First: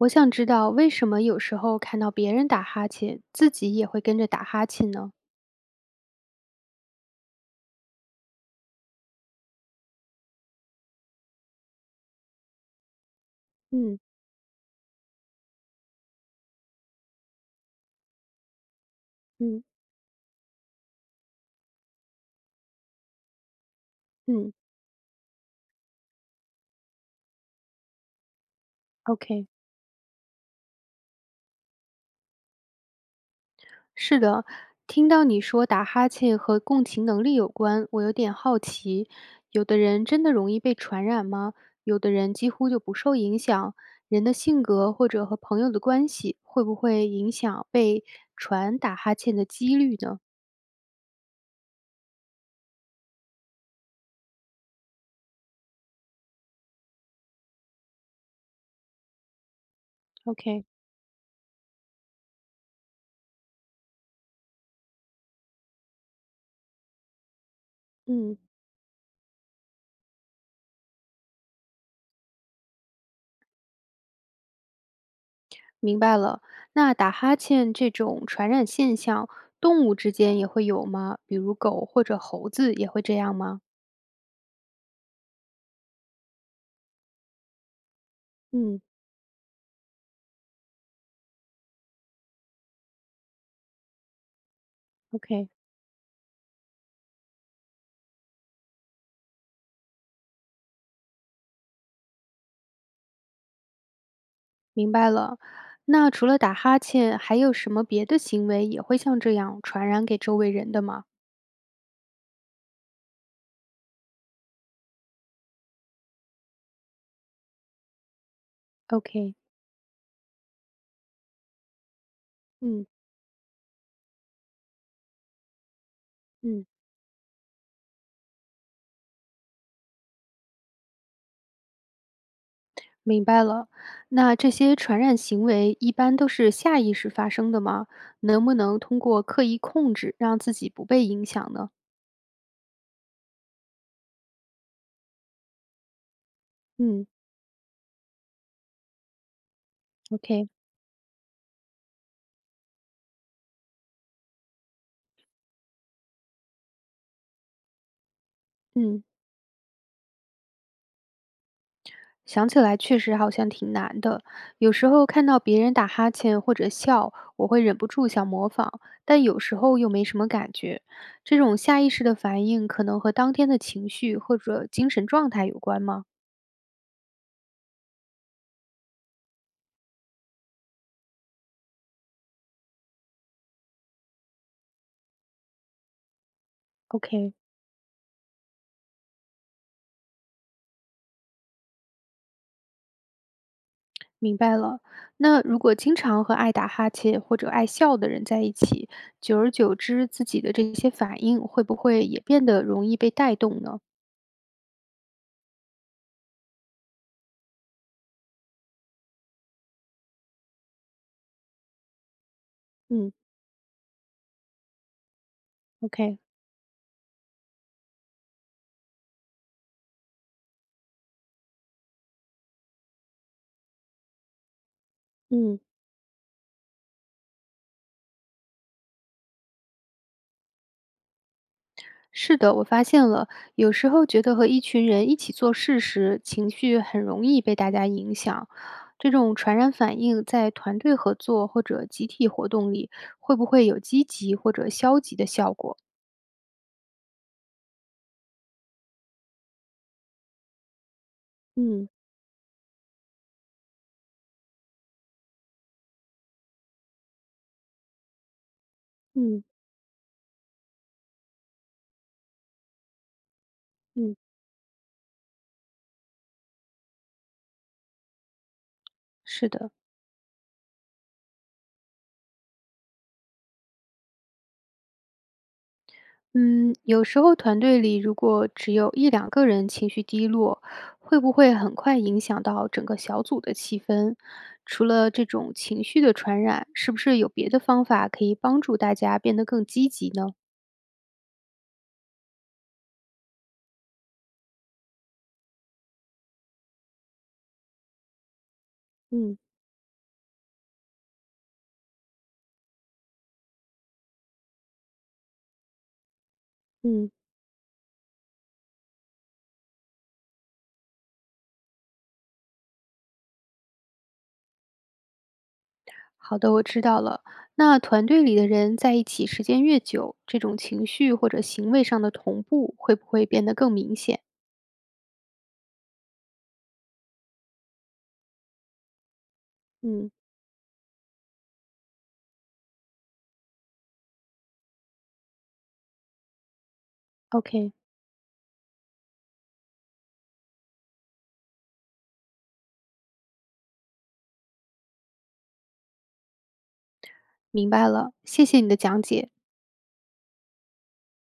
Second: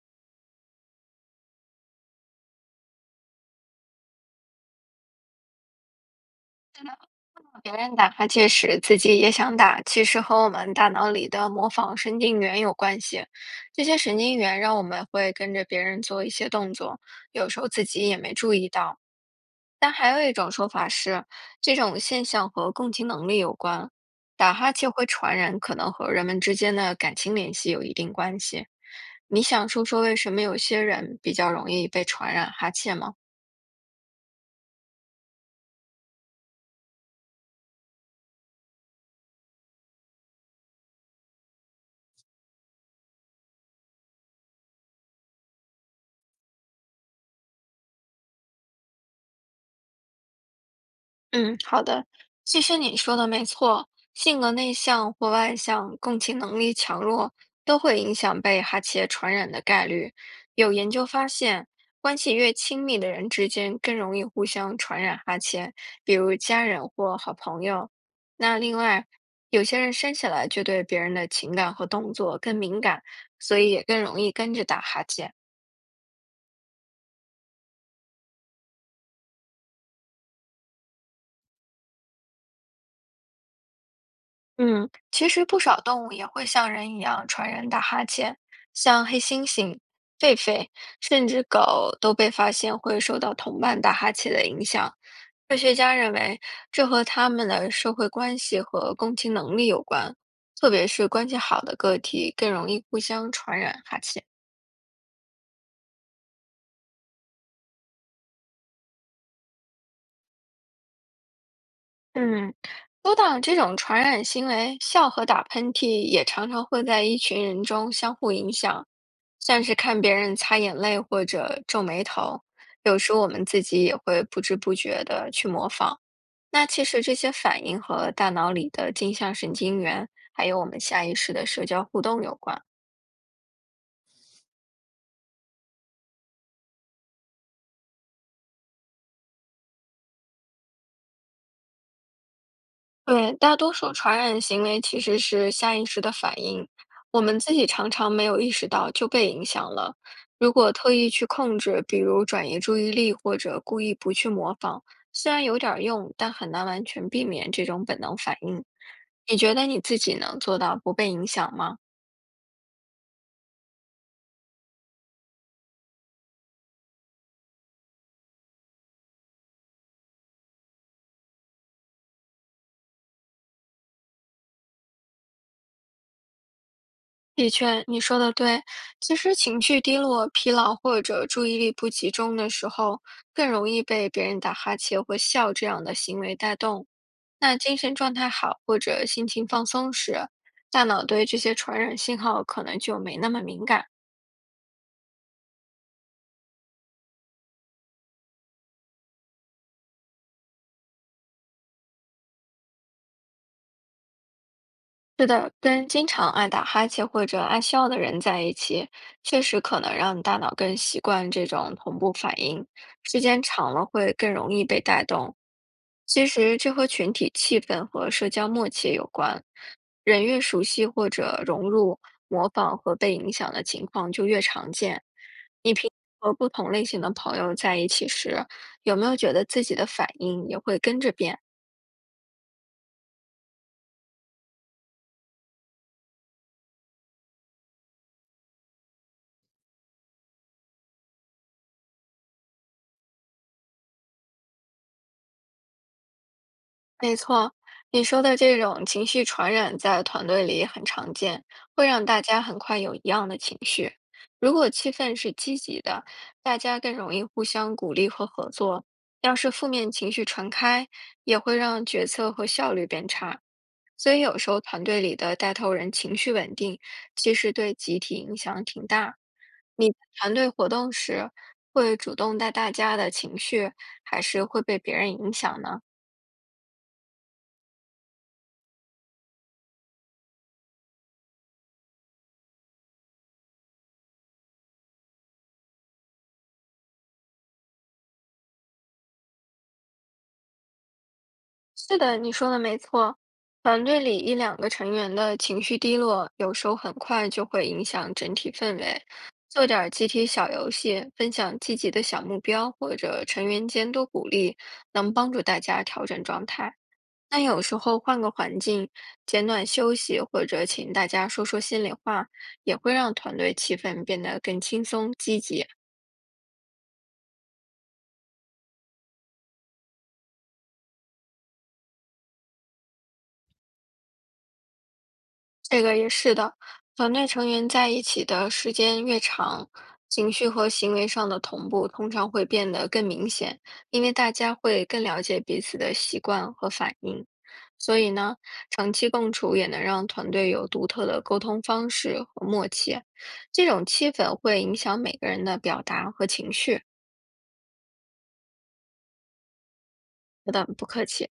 我想知道为什么有时候看到别人打哈欠，自己也会跟着打哈欠呢？的，别人打哈欠时，自己也想打，其实和我们大脑里的模仿神经元有关系。这些嗯神经元让我们会跟着别人做一些动作，有时候自己也没注意到。嗯但还有一种说法是，这种现象和共情能力有关。打嗯哈欠会传染，可能和人们之间的感情联系有一定关系。你，OK，想说说为什么有些人比较容易被传染哈欠吗？是的，听到你说打哈欠和共情能力有关，我有点好奇，有的人真的容易被传染吗？有的人几乎就不受影响，人的性格或者和朋友的关系会不会影响被传打哈欠的几率呢嗯，好的。其实你说的没错，性格内向或外向、共情能力强弱都会影响被哈欠传染的概率。？OK，有研究发现，关系越亲密的人之间更容易互相传染哈欠，比如家人或好朋友。嗯。那另外，有些人生下来就对别人的情感和动作更敏感，所以也更容易跟着打哈欠。明白了。那打哈欠这种传染现象，动物之间也会有吗？比如狗或者猴子也会这样吗？嗯，其实不少动物也会像人一样传人打哈欠，嗯像黑猩猩、狒狒，甚至狗都被发现会受到同伴打哈欠的影响。，OK，科学家认为，这和它们的社会关系和共情能力有关，特别是关系好的个体更容易互相传染哈欠。明白了。那除了打哈欠，还有什么别的行为也会像这样传染给周围人的吗嗯，说到这种传染行为，笑和打喷嚏也常常会在一群人中相互影响，？OK，像是看别人擦眼泪或者皱眉头，嗯有时我们自己也会不知不觉的去模仿。那嗯，其实这些反应和大脑里的镜像神经元，还有我们下意识的社交互动有关。明白了。那这些传染行为一般都是下意识发生的吗？能不能通过刻意控制让自己不被影响呢？对，大多数传染行为其实是下意识的反应，嗯我们自己常常没有意识到就被影响了。，OK，如果特意去控制，比如转移注意力或者故意不去模仿，虽然有点儿用，但很难完全避免这种本能反应。嗯。你觉得你自己能做到不被影响吗？想起来确实好像挺难的，有时候看到别人打哈欠或者笑，我会忍不住想模仿，但有时候又没什么感觉。这种下意识的反应可能和当天的情绪或者精神状态有关吗的确，你说的对。其实情绪低落、疲劳或者注意力不集中的时候，更容易被别人打哈欠或笑这样的行为带动。？OK，那精神状态好或者心情放松时，大脑对这些传染信号可能就没那么敏感。明白了。那如果经常和爱打哈欠或者爱笑的人在一起，久而久之，自己的这些反应会不会也变得容易被带动呢？是的，跟经常爱打哈欠或者爱笑的人在一起，确实可能让你大脑更习惯这种同步反应，嗯时间长了会更容易被带动。，OK，其实这和群体气氛和社交默契有关，人越熟悉或者融入、模仿和被影响的情况就越常见。嗯。你平时和不同类型的朋友在一起时，有没有觉得自己的反应也会跟着变？是的，我发现了，有时候觉得和一群人一起做事时，情绪很容易被大家影响。这种传染反应在团队合作或者集体活动里，会不会有积极或者消极的效果？没错，你说的这种情绪传染在团队里很常见，会嗯让大家很快有一样的情绪。如果气氛是积极的，大家更容易互相鼓励和合作；要嗯是负面情绪传开，也会让决策和效率变差。所嗯，以有时候团队里的带头人情绪稳定，其实对集体影响挺大。是的，你在团队活动时，会主动带大家的情绪，还是会被别人影响呢？嗯，有时候团队里如果只有一两个人情绪低落，会不会很快影响到整个小组的气氛？除了这种情绪的传染，是不是有别的方法可以帮助大家变得更积极呢？是的，你说的没错。团队里一两个成员的情绪低落，有时候很快就会影响整体氛围。嗯做点儿集体小游戏，分享积极的小目标，或者成员间多鼓励，能帮助大家调整状态。嗯但有时候换个环境，简短休息，或者请大家说说心里话，也会让团队气氛变得更轻松、积极。好的，我知道了。那团队里的人在一起时间越久，这种情绪或者行为上的同步会不会变得更明显这个也是的，团队成员在一起的时间越长，嗯，情绪和行为上的同步通常会变得更明显，因为大家会更了解彼此的习惯和反应。？OK，所以呢，长期共处也能让团队有独特的沟通方式和默契。这种气氛会影响每个人的表达和情绪。明白了，谢谢你的讲解。不的，不客气。